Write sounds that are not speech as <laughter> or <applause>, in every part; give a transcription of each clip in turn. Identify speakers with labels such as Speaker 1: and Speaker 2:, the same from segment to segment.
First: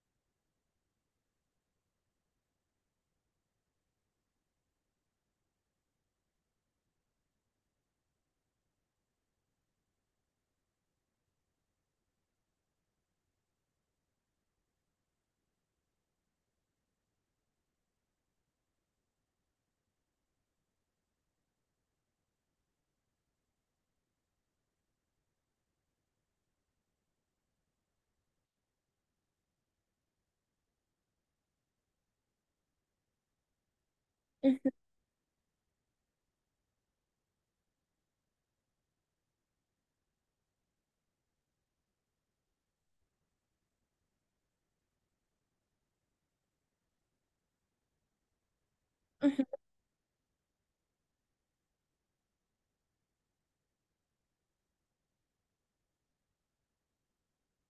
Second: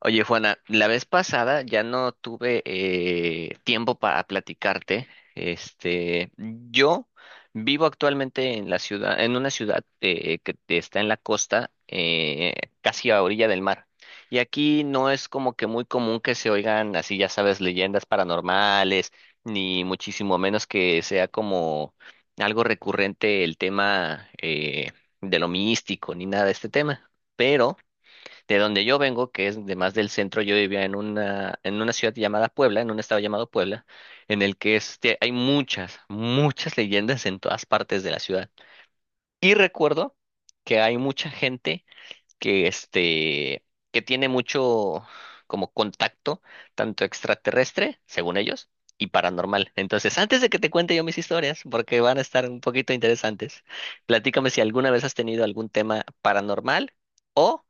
Speaker 1: Oye, Juana, la vez pasada ya no tuve tiempo para platicarte. Yo vivo actualmente en la ciudad, en una ciudad que está en la costa, casi a orilla del mar. Y aquí no es como que muy común que se oigan, así, ya sabes, leyendas paranormales, ni muchísimo menos que sea como algo recurrente el tema de lo místico, ni nada de este tema. Pero de donde yo vengo, que es de más del centro, yo vivía en una ciudad llamada Puebla, en un estado llamado Puebla, en el que hay muchas, muchas leyendas en todas partes de la ciudad. Y recuerdo que hay mucha gente que que tiene mucho como contacto, tanto extraterrestre, según ellos, y paranormal. Entonces, antes de que te cuente yo mis historias, porque van a estar un poquito interesantes, platícame si alguna vez has tenido algún tema paranormal o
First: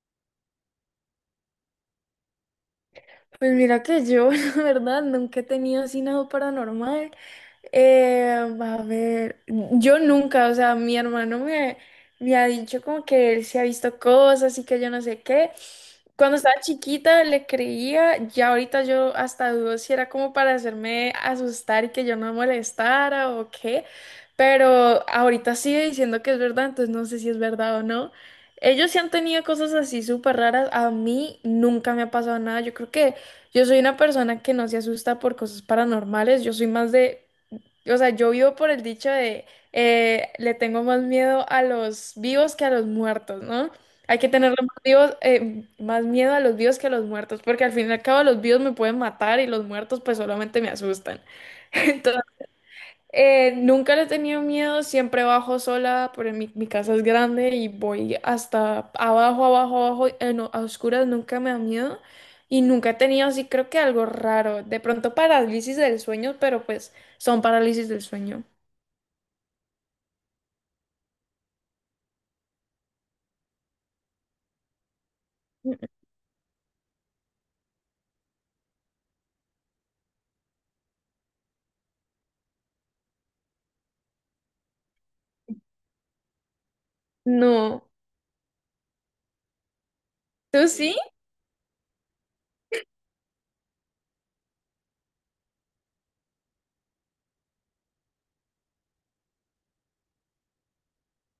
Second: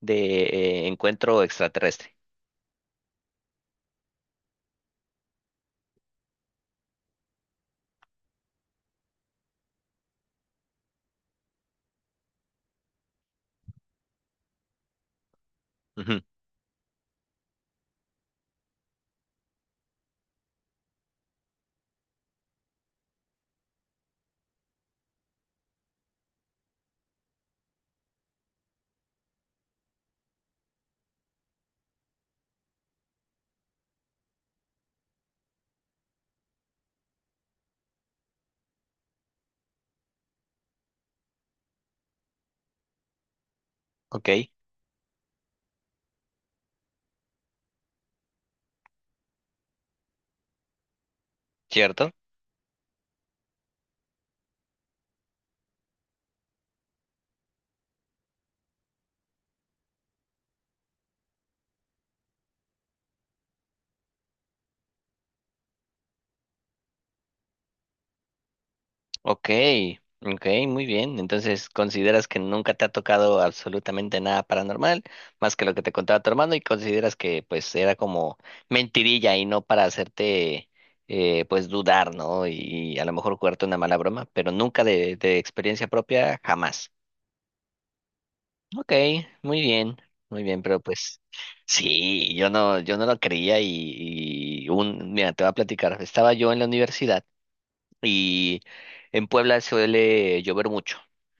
Speaker 1: de encuentro extraterrestre.
Speaker 2: Pues mira que yo, <laughs> la verdad, nunca he tenido así nada paranormal. Eh, a ver, yo nunca, o sea, mi hermano me ha dicho como que él se ha visto cosas y que yo no sé qué.
Speaker 1: Ujú.
Speaker 2: Cuando estaba chiquita le creía, ya ahorita yo hasta dudo si era como para hacerme asustar y que yo no molestara o qué, pero ahorita sigue diciendo que es verdad, entonces no sé si es verdad o no. Ellos sí han tenido cosas así súper raras, a mí nunca me ha pasado nada, yo creo que... Yo soy una persona que no se asusta por cosas paranormales, yo soy más de, o sea, yo vivo por el dicho de, le tengo más miedo a los vivos que a los muertos, ¿no? Hay
Speaker 1: Ok,
Speaker 2: que tenerle más vivos, más miedo a los vivos que a los muertos, porque al fin y al cabo los vivos me pueden matar y los muertos pues solamente me asustan. <laughs>
Speaker 1: cierto.
Speaker 2: Entonces nunca le he tenido miedo, siempre bajo sola, pero mi casa es grande y voy hasta abajo, abajo, abajo, a oscuras, nunca me da miedo y nunca he tenido así, creo que algo raro, de pronto parálisis del sueño, pero pues son parálisis del sueño.
Speaker 1: Ok, ok, muy bien. Entonces, ¿consideras que nunca te ha tocado absolutamente nada paranormal, más que lo que
Speaker 2: Mm.
Speaker 1: te contaba tu hermano, y consideras que pues era como mentirilla y no para hacerte pues dudar, ¿no? Y, a lo mejor, jugarte una mala broma, pero nunca de, de experiencia propia, jamás.
Speaker 2: No.
Speaker 1: Ok, muy bien, muy bien,
Speaker 2: ¿Tú
Speaker 1: pero
Speaker 2: sí?
Speaker 1: pues sí, yo no lo creía y un, mira, te voy a platicar. Estaba yo en la universidad y en Puebla suele llover mucho.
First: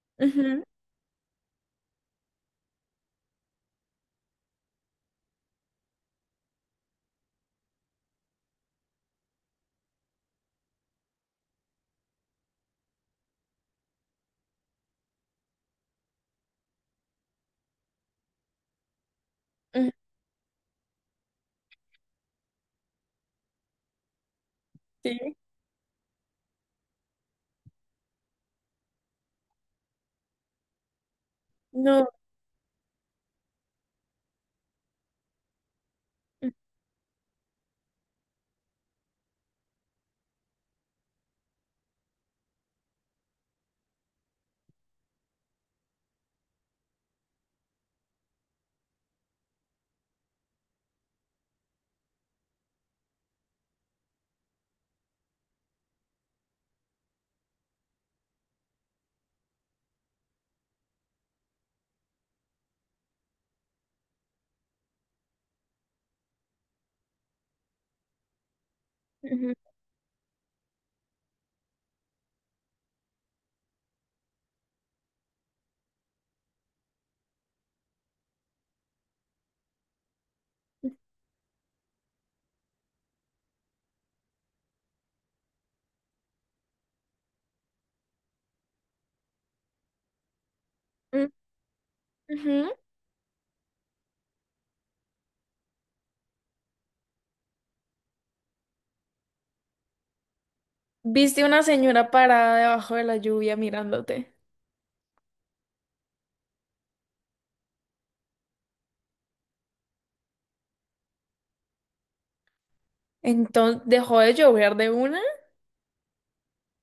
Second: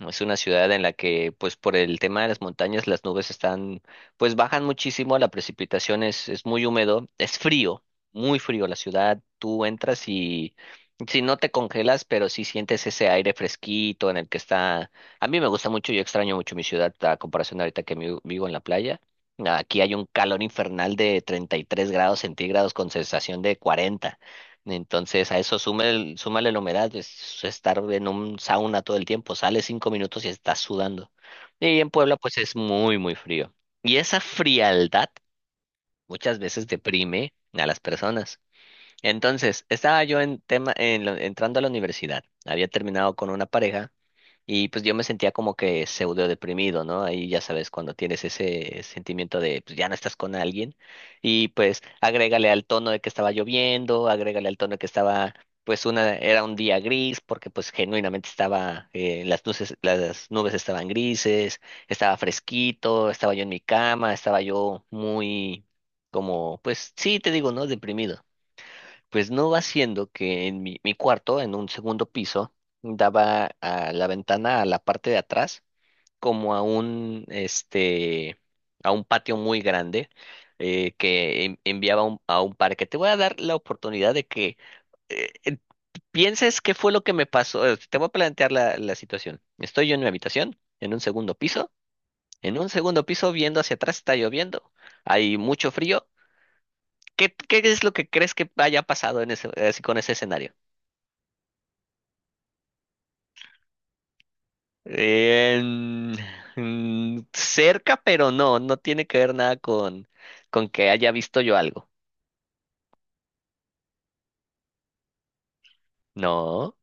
Speaker 1: Es una
Speaker 2: Ujú,
Speaker 1: ciudad en la que, pues por el tema de las montañas, las nubes están, pues bajan muchísimo, la precipitación es muy húmedo, es frío, muy frío la ciudad. Tú entras y si no te congelas, pero sí sientes ese aire fresquito en el que está. A mí me gusta mucho, yo extraño mucho mi ciudad a comparación de ahorita que mi- vivo en la playa. Aquí
Speaker 2: ujú.
Speaker 1: hay un calor infernal de 33 grados centígrados con sensación de 40.
Speaker 2: Sí,
Speaker 1: Entonces a eso súmale, súmale la humedad, es estar en un sauna todo el tiempo, sales 5 minutos y estás sudando. Y en
Speaker 2: no.
Speaker 1: Puebla pues es muy, muy frío. Y esa frialdad muchas veces deprime a las personas. Entonces, estaba yo en tema, en la- entrando a la universidad, había terminado con una pareja y pues yo me sentía como que pseudo deprimido, ¿no? Ahí ya sabes, cuando tienes ese sentimiento de pues ya no estás con alguien. Y pues agrégale al tono de que estaba lloviendo, agrégale al tono de que estaba, pues una, era un día gris, porque pues genuinamente estaba, las luces, las nubes estaban grises, estaba fresquito, estaba yo en mi cama, estaba yo muy como, pues sí, te digo, ¿no? Deprimido. Pues no
Speaker 2: Ujú,
Speaker 1: va siendo que en mi cuarto, en un segundo piso, daba a la ventana a la parte de atrás, como a un, a un patio muy grande que en- enviaba un- a un parque. Te voy a dar la oportunidad de que eh, eh, pienses qué fue lo que me pasó. Te voy a plantear la, la situación. Estoy yo en mi habitación, en un
Speaker 2: ujú,
Speaker 1: segundo piso. En
Speaker 2: ujú.
Speaker 1: un segundo piso, viendo hacia atrás, está lloviendo. Hay mucho frío. ¿Qué, qué es lo que crees que haya pasado en ese, así con ese escenario?
Speaker 2: ¿Viste una señora parada debajo de la lluvia mirándote,
Speaker 1: Eh, cerca, pero no, no tiene que ver nada con, con que haya visto yo algo.
Speaker 2: entonces dejó de llover de una?
Speaker 1: No,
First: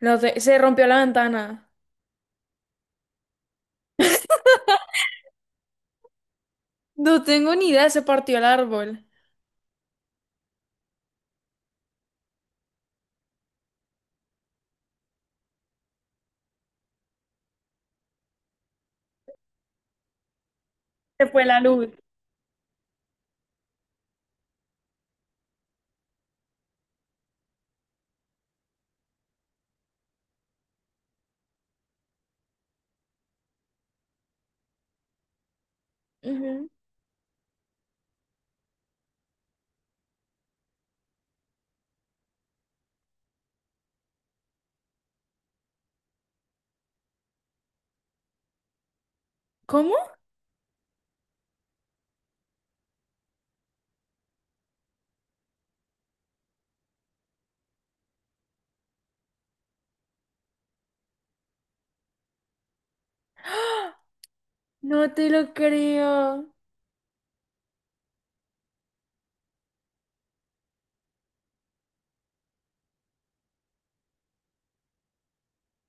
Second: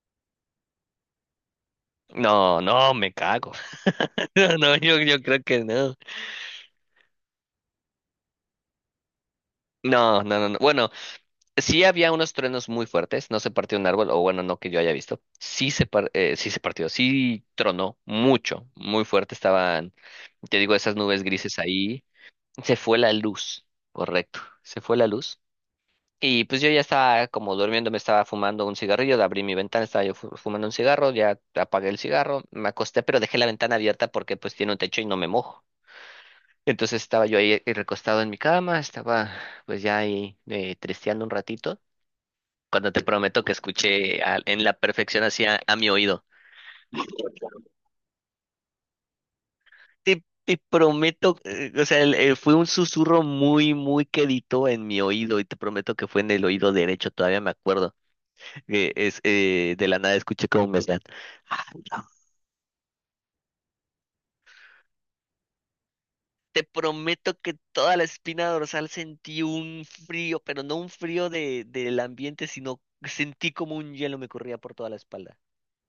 Speaker 2: No sé, ¿se rompió la ventana?
Speaker 1: no, no, me cago. <laughs> No, no, yo creo que no.
Speaker 2: No tengo ni idea, ¿se partió el árbol?
Speaker 1: No, no, no, no. Bueno, sí había unos truenos muy fuertes, no se partió un árbol, o bueno, no que yo haya visto. Sí se, par- sí se partió, sí tronó mucho, muy fuerte estaban, te digo, esas nubes
Speaker 2: Se fue
Speaker 1: grises
Speaker 2: la luz.
Speaker 1: ahí. Se fue la luz, correcto, se fue la luz. Y pues yo ya estaba como durmiendo, me estaba fumando un cigarrillo, abrí mi ventana, estaba yo fu- fumando un cigarro, ya apagué el cigarro, me acosté, pero dejé la ventana abierta porque pues tiene un techo y no me mojo.
Speaker 2: Ujú.
Speaker 1: Entonces estaba yo ahí recostado en mi cama, estaba pues ya ahí tristeando un ratito, cuando te prometo que escuché a- en la perfección hacia a mi oído.
Speaker 2: ¿Cómo?
Speaker 1: Te prometo, o sea, el- fue un susurro muy, muy quedito en mi oído y te prometo que fue en el oído derecho, todavía me acuerdo. Que es de la nada escuché cómo me están. "Ah, no".
Speaker 2: No te lo creo.
Speaker 1: Te prometo que toda la espina dorsal sentí un frío, pero no un frío de, del ambiente, sino sentí como un hielo me corría por toda la espalda.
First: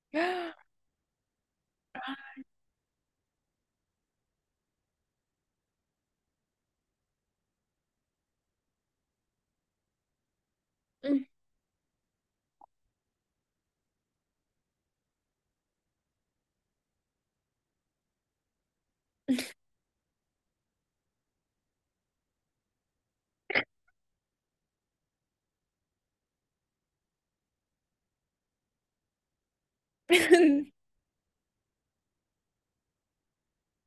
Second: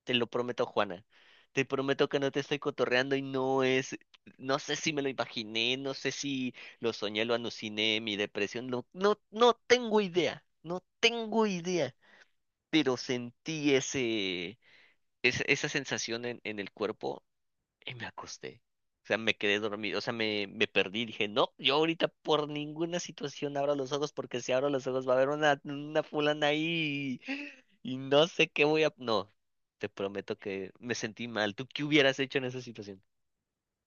Speaker 1: Te
Speaker 2: <gasps>
Speaker 1: lo
Speaker 2: ¡Ah!
Speaker 1: prometo, Juana. Te prometo que no te estoy cotorreando y no es, no sé si me lo imaginé, no sé si lo soñé, lo aluciné, mi depresión, no, no, no tengo idea, no tengo idea, pero sentí ese, esa sensación en el cuerpo. Y me acosté. O sea, me quedé dormido. O sea, me perdí. Dije, no, yo ahorita por ninguna situación abro los ojos porque si abro los ojos va a haber una fulana ahí y no sé qué voy a... No, te prometo que
Speaker 2: <laughs>
Speaker 1: me sentí mal. ¿Tú qué hubieras hecho en esa situación?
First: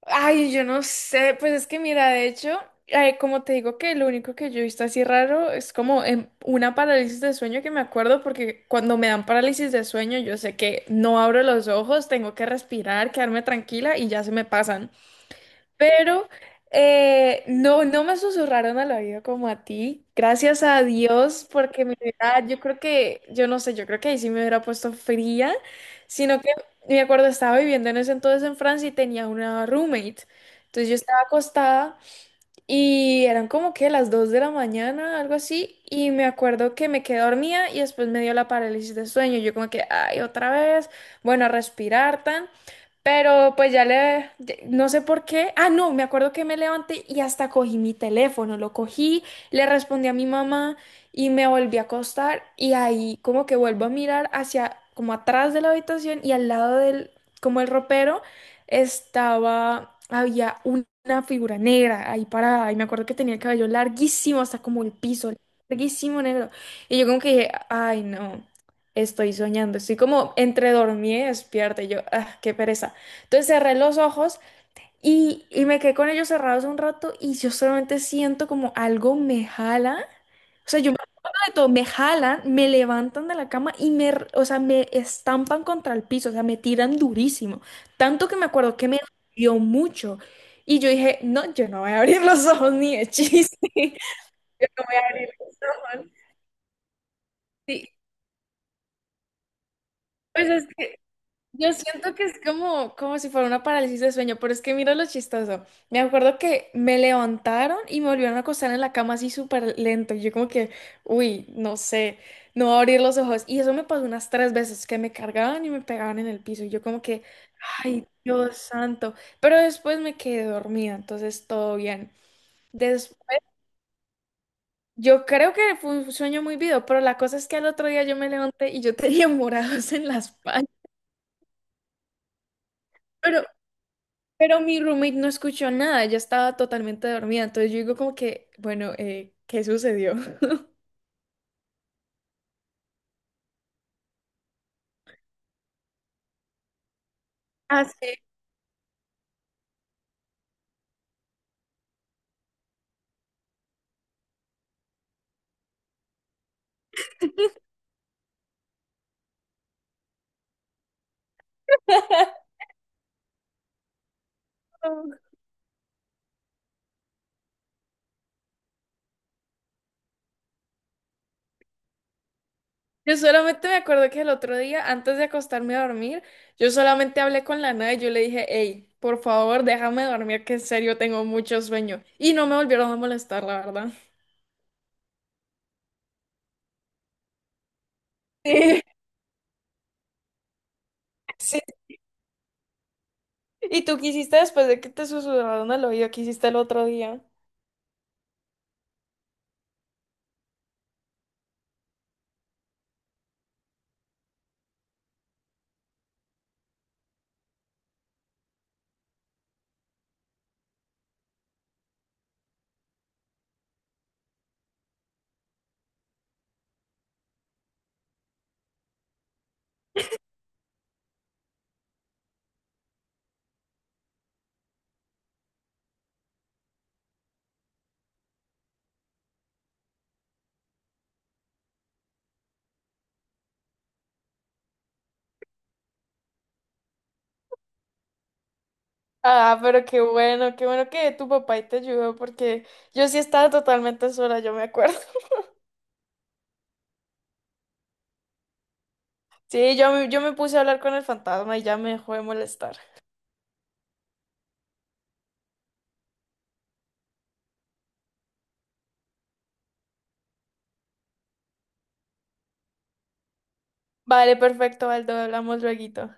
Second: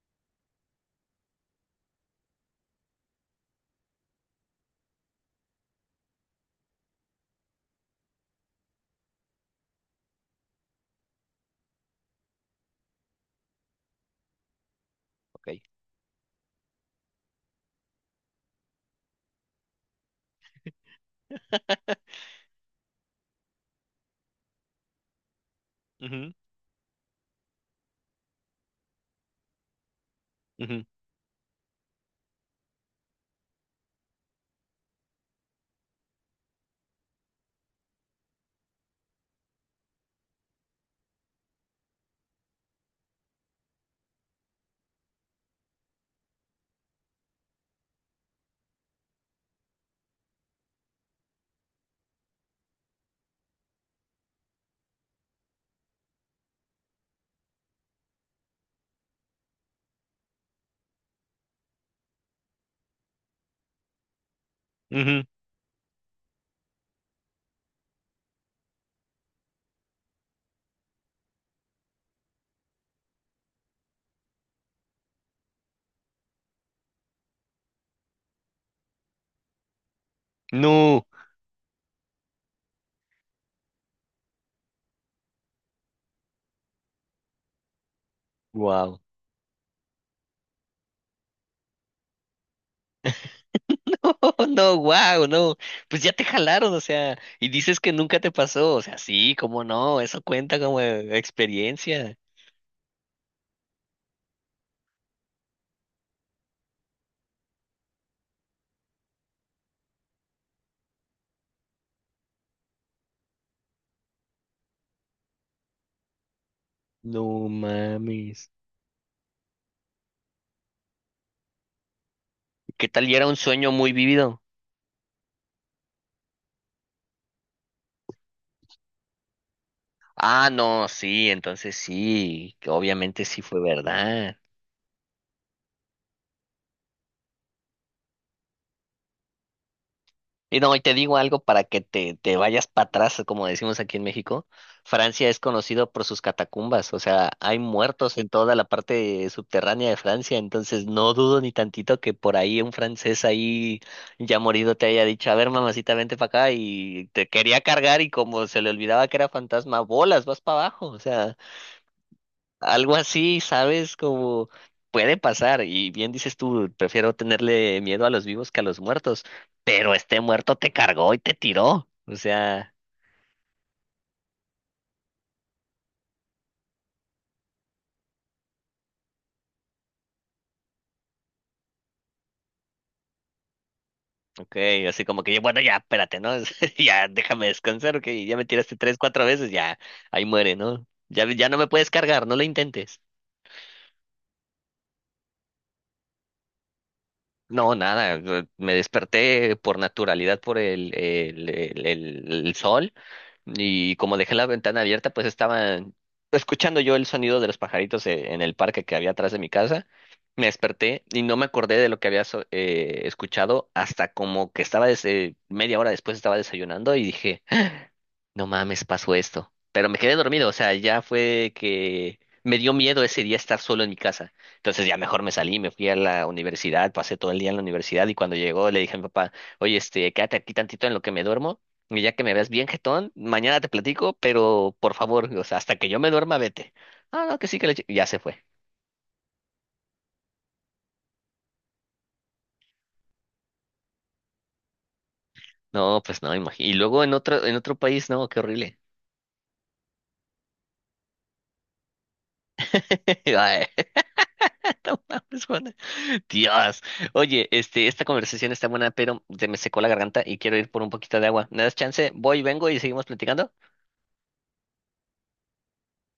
Speaker 2: Ay, yo no sé, pues es que mira, de hecho, ay, como te digo que lo único que yo he visto así raro es como en una parálisis de sueño que me acuerdo porque cuando me dan parálisis de sueño yo sé que no abro los ojos, tengo que respirar, quedarme tranquila y ya se me pasan.
Speaker 1: Ok.
Speaker 2: Pero no, no me susurraron al oído como a ti. Gracias a Dios, porque me
Speaker 1: <laughs>
Speaker 2: hubiera- yo creo que, yo no sé, yo creo que ahí sí me hubiera puesto fría,
Speaker 1: Ujú,
Speaker 2: sino que me acuerdo, estaba viviendo en ese entonces en Francia y tenía una roommate.
Speaker 1: ujú,
Speaker 2: Entonces yo estaba acostada y eran como que las 2 de la mañana, algo así, y me acuerdo que me quedé dormida y después me dio la parálisis de sueño. Yo como que, ay, otra vez, bueno, a respirar tan, pero pues ya le, ya- no sé por qué. Ah, no, me acuerdo que me levanté y hasta cogí mi teléfono, lo cogí, le respondí a mi mamá y me volví a acostar y ahí como que vuelvo a mirar hacia, como atrás de la habitación y al lado del, como el ropero estaba, había un- una figura negra ahí parada y me acuerdo que tenía el cabello larguísimo hasta como el
Speaker 1: ujú.
Speaker 2: piso, larguísimo negro. Y yo como que dije, ay no, estoy soñando, estoy como entre dormida y despierta y yo, ah, qué pereza. Entonces cerré los ojos y me quedé con ellos cerrados un rato y yo solamente siento como algo me jala. O sea, yo me
Speaker 1: No.
Speaker 2: acuerdo de todo, me jalan, me levantan de la cama y o sea, me estampan contra el piso, o sea, me tiran durísimo. Tanto que me acuerdo que
Speaker 1: Wow.
Speaker 2: me dolió mucho. Y yo dije, no, yo no voy a abrir los ojos ni de chiste. <laughs>
Speaker 1: <laughs>
Speaker 2: Yo
Speaker 1: No,
Speaker 2: no voy a
Speaker 1: wow,
Speaker 2: abrir los
Speaker 1: no. Pues
Speaker 2: ojos.
Speaker 1: ya te jalaron, o sea, y dices que
Speaker 2: Sí,
Speaker 1: nunca te pasó. O sea, sí, cómo no, eso
Speaker 2: pues
Speaker 1: cuenta
Speaker 2: es
Speaker 1: como
Speaker 2: que yo siento
Speaker 1: experiencia.
Speaker 2: que es como, como si fuera una parálisis de sueño, pero es que mira lo chistoso. Me acuerdo que me levantaron y me volvieron a acostar en la cama así súper lento. Y yo como que, uy, no sé, no voy a abrir los ojos. Y eso me pasó unas tres veces, que me cargaban y me pegaban en el piso. Y yo como que,
Speaker 1: No
Speaker 2: ay,
Speaker 1: mames.
Speaker 2: Dios santo. Pero después me quedé dormida, entonces todo bien.
Speaker 1: ¿Qué tal?
Speaker 2: Des-
Speaker 1: Y era un sueño muy vivido.
Speaker 2: yo creo que fue un sueño muy vivo, pero la cosa es que al otro día yo me levanté y yo <laughs> tenía morados en la
Speaker 1: Ah,
Speaker 2: espalda.
Speaker 1: no, sí, entonces sí, que obviamente sí fue verdad.
Speaker 2: Pero mi roommate no escuchó nada, ella estaba totalmente dormida, entonces yo digo como que, bueno, ¿qué sucedió?
Speaker 1: Y no,
Speaker 2: <laughs>
Speaker 1: y te digo algo para que te vayas para atrás, como decimos aquí en México. Francia es conocido por sus catacumbas, o sea, hay
Speaker 2: Así.
Speaker 1: muertos en toda la parte subterránea de Francia, entonces no dudo ni tantito que por ahí un francés ahí ya morido te haya dicho, a ver, mamacita, vente para acá y te quería cargar y como se le olvidaba que era fantasma, bolas, vas para abajo, o sea. Algo así, ¿sabes? Como
Speaker 2: como-
Speaker 1: puede pasar. Y bien dices tú, prefiero tenerle miedo a los vivos que a los muertos. Pero este muerto te cargó y te tiró. O sea,
Speaker 2: Yo solamente me acuerdo que el otro día, antes de acostarme a dormir, yo solamente hablé con la nada y yo le dije, hey, por favor, déjame dormir, que en serio tengo mucho sueño. Y no me volvieron a molestar, la verdad.
Speaker 1: ok, así como que yo, bueno, ya, espérate, ¿no? <laughs> Ya déjame descansar, que ya me tiraste tres,
Speaker 2: <laughs>
Speaker 1: cuatro veces, ya, ahí muere, ¿no? Ya, ya no
Speaker 2: Sí,
Speaker 1: me
Speaker 2: sí.
Speaker 1: puedes cargar, no lo intentes.
Speaker 2: ¿Y tú qué hiciste después de que te susurraron al oído? ¿Qué hiciste el otro día?
Speaker 1: No, nada, me desperté por naturalidad por el sol. Y como dejé la ventana abierta, pues estaba escuchando yo el sonido de los pajaritos en el parque que había atrás de mi casa. Me desperté y no me acordé de lo que había so- escuchado hasta como que estaba des- 1/2 hora después estaba desayunando y dije, no mames, pasó esto. Pero me quedé dormido, o sea, ya fue que me dio miedo ese día estar solo en mi casa. Entonces ya mejor me salí, me fui a la universidad, pasé todo el día en la universidad y cuando llegó le dije a mi papá, oye, quédate aquí tantito en lo que me duermo y ya que me veas bien jetón, mañana te platico, pero por favor, o sea, hasta que yo me duerma, vete. Ah, no, que sí, que le... Ya se fue.
Speaker 2: Ah, pero qué bueno que tu papá y te ayudó, porque yo sí estaba totalmente sola, yo me acuerdo.
Speaker 1: No, pues no, imagínate. Y luego en otro país, no, qué horrible.
Speaker 2: Sí, yo, yo me puse a hablar con el fantasma y ya me dejó de molestar.
Speaker 1: <laughs> Ay, <laughs> no mames, Juan. Dios. Oye, esta conversación está buena, pero se me secó la garganta y quiero ir por un poquito de agua. ¿Me das chance? Voy, vengo y seguimos platicando.
Speaker 2: Vale, perfecto, Aldo, hablamos lueguito.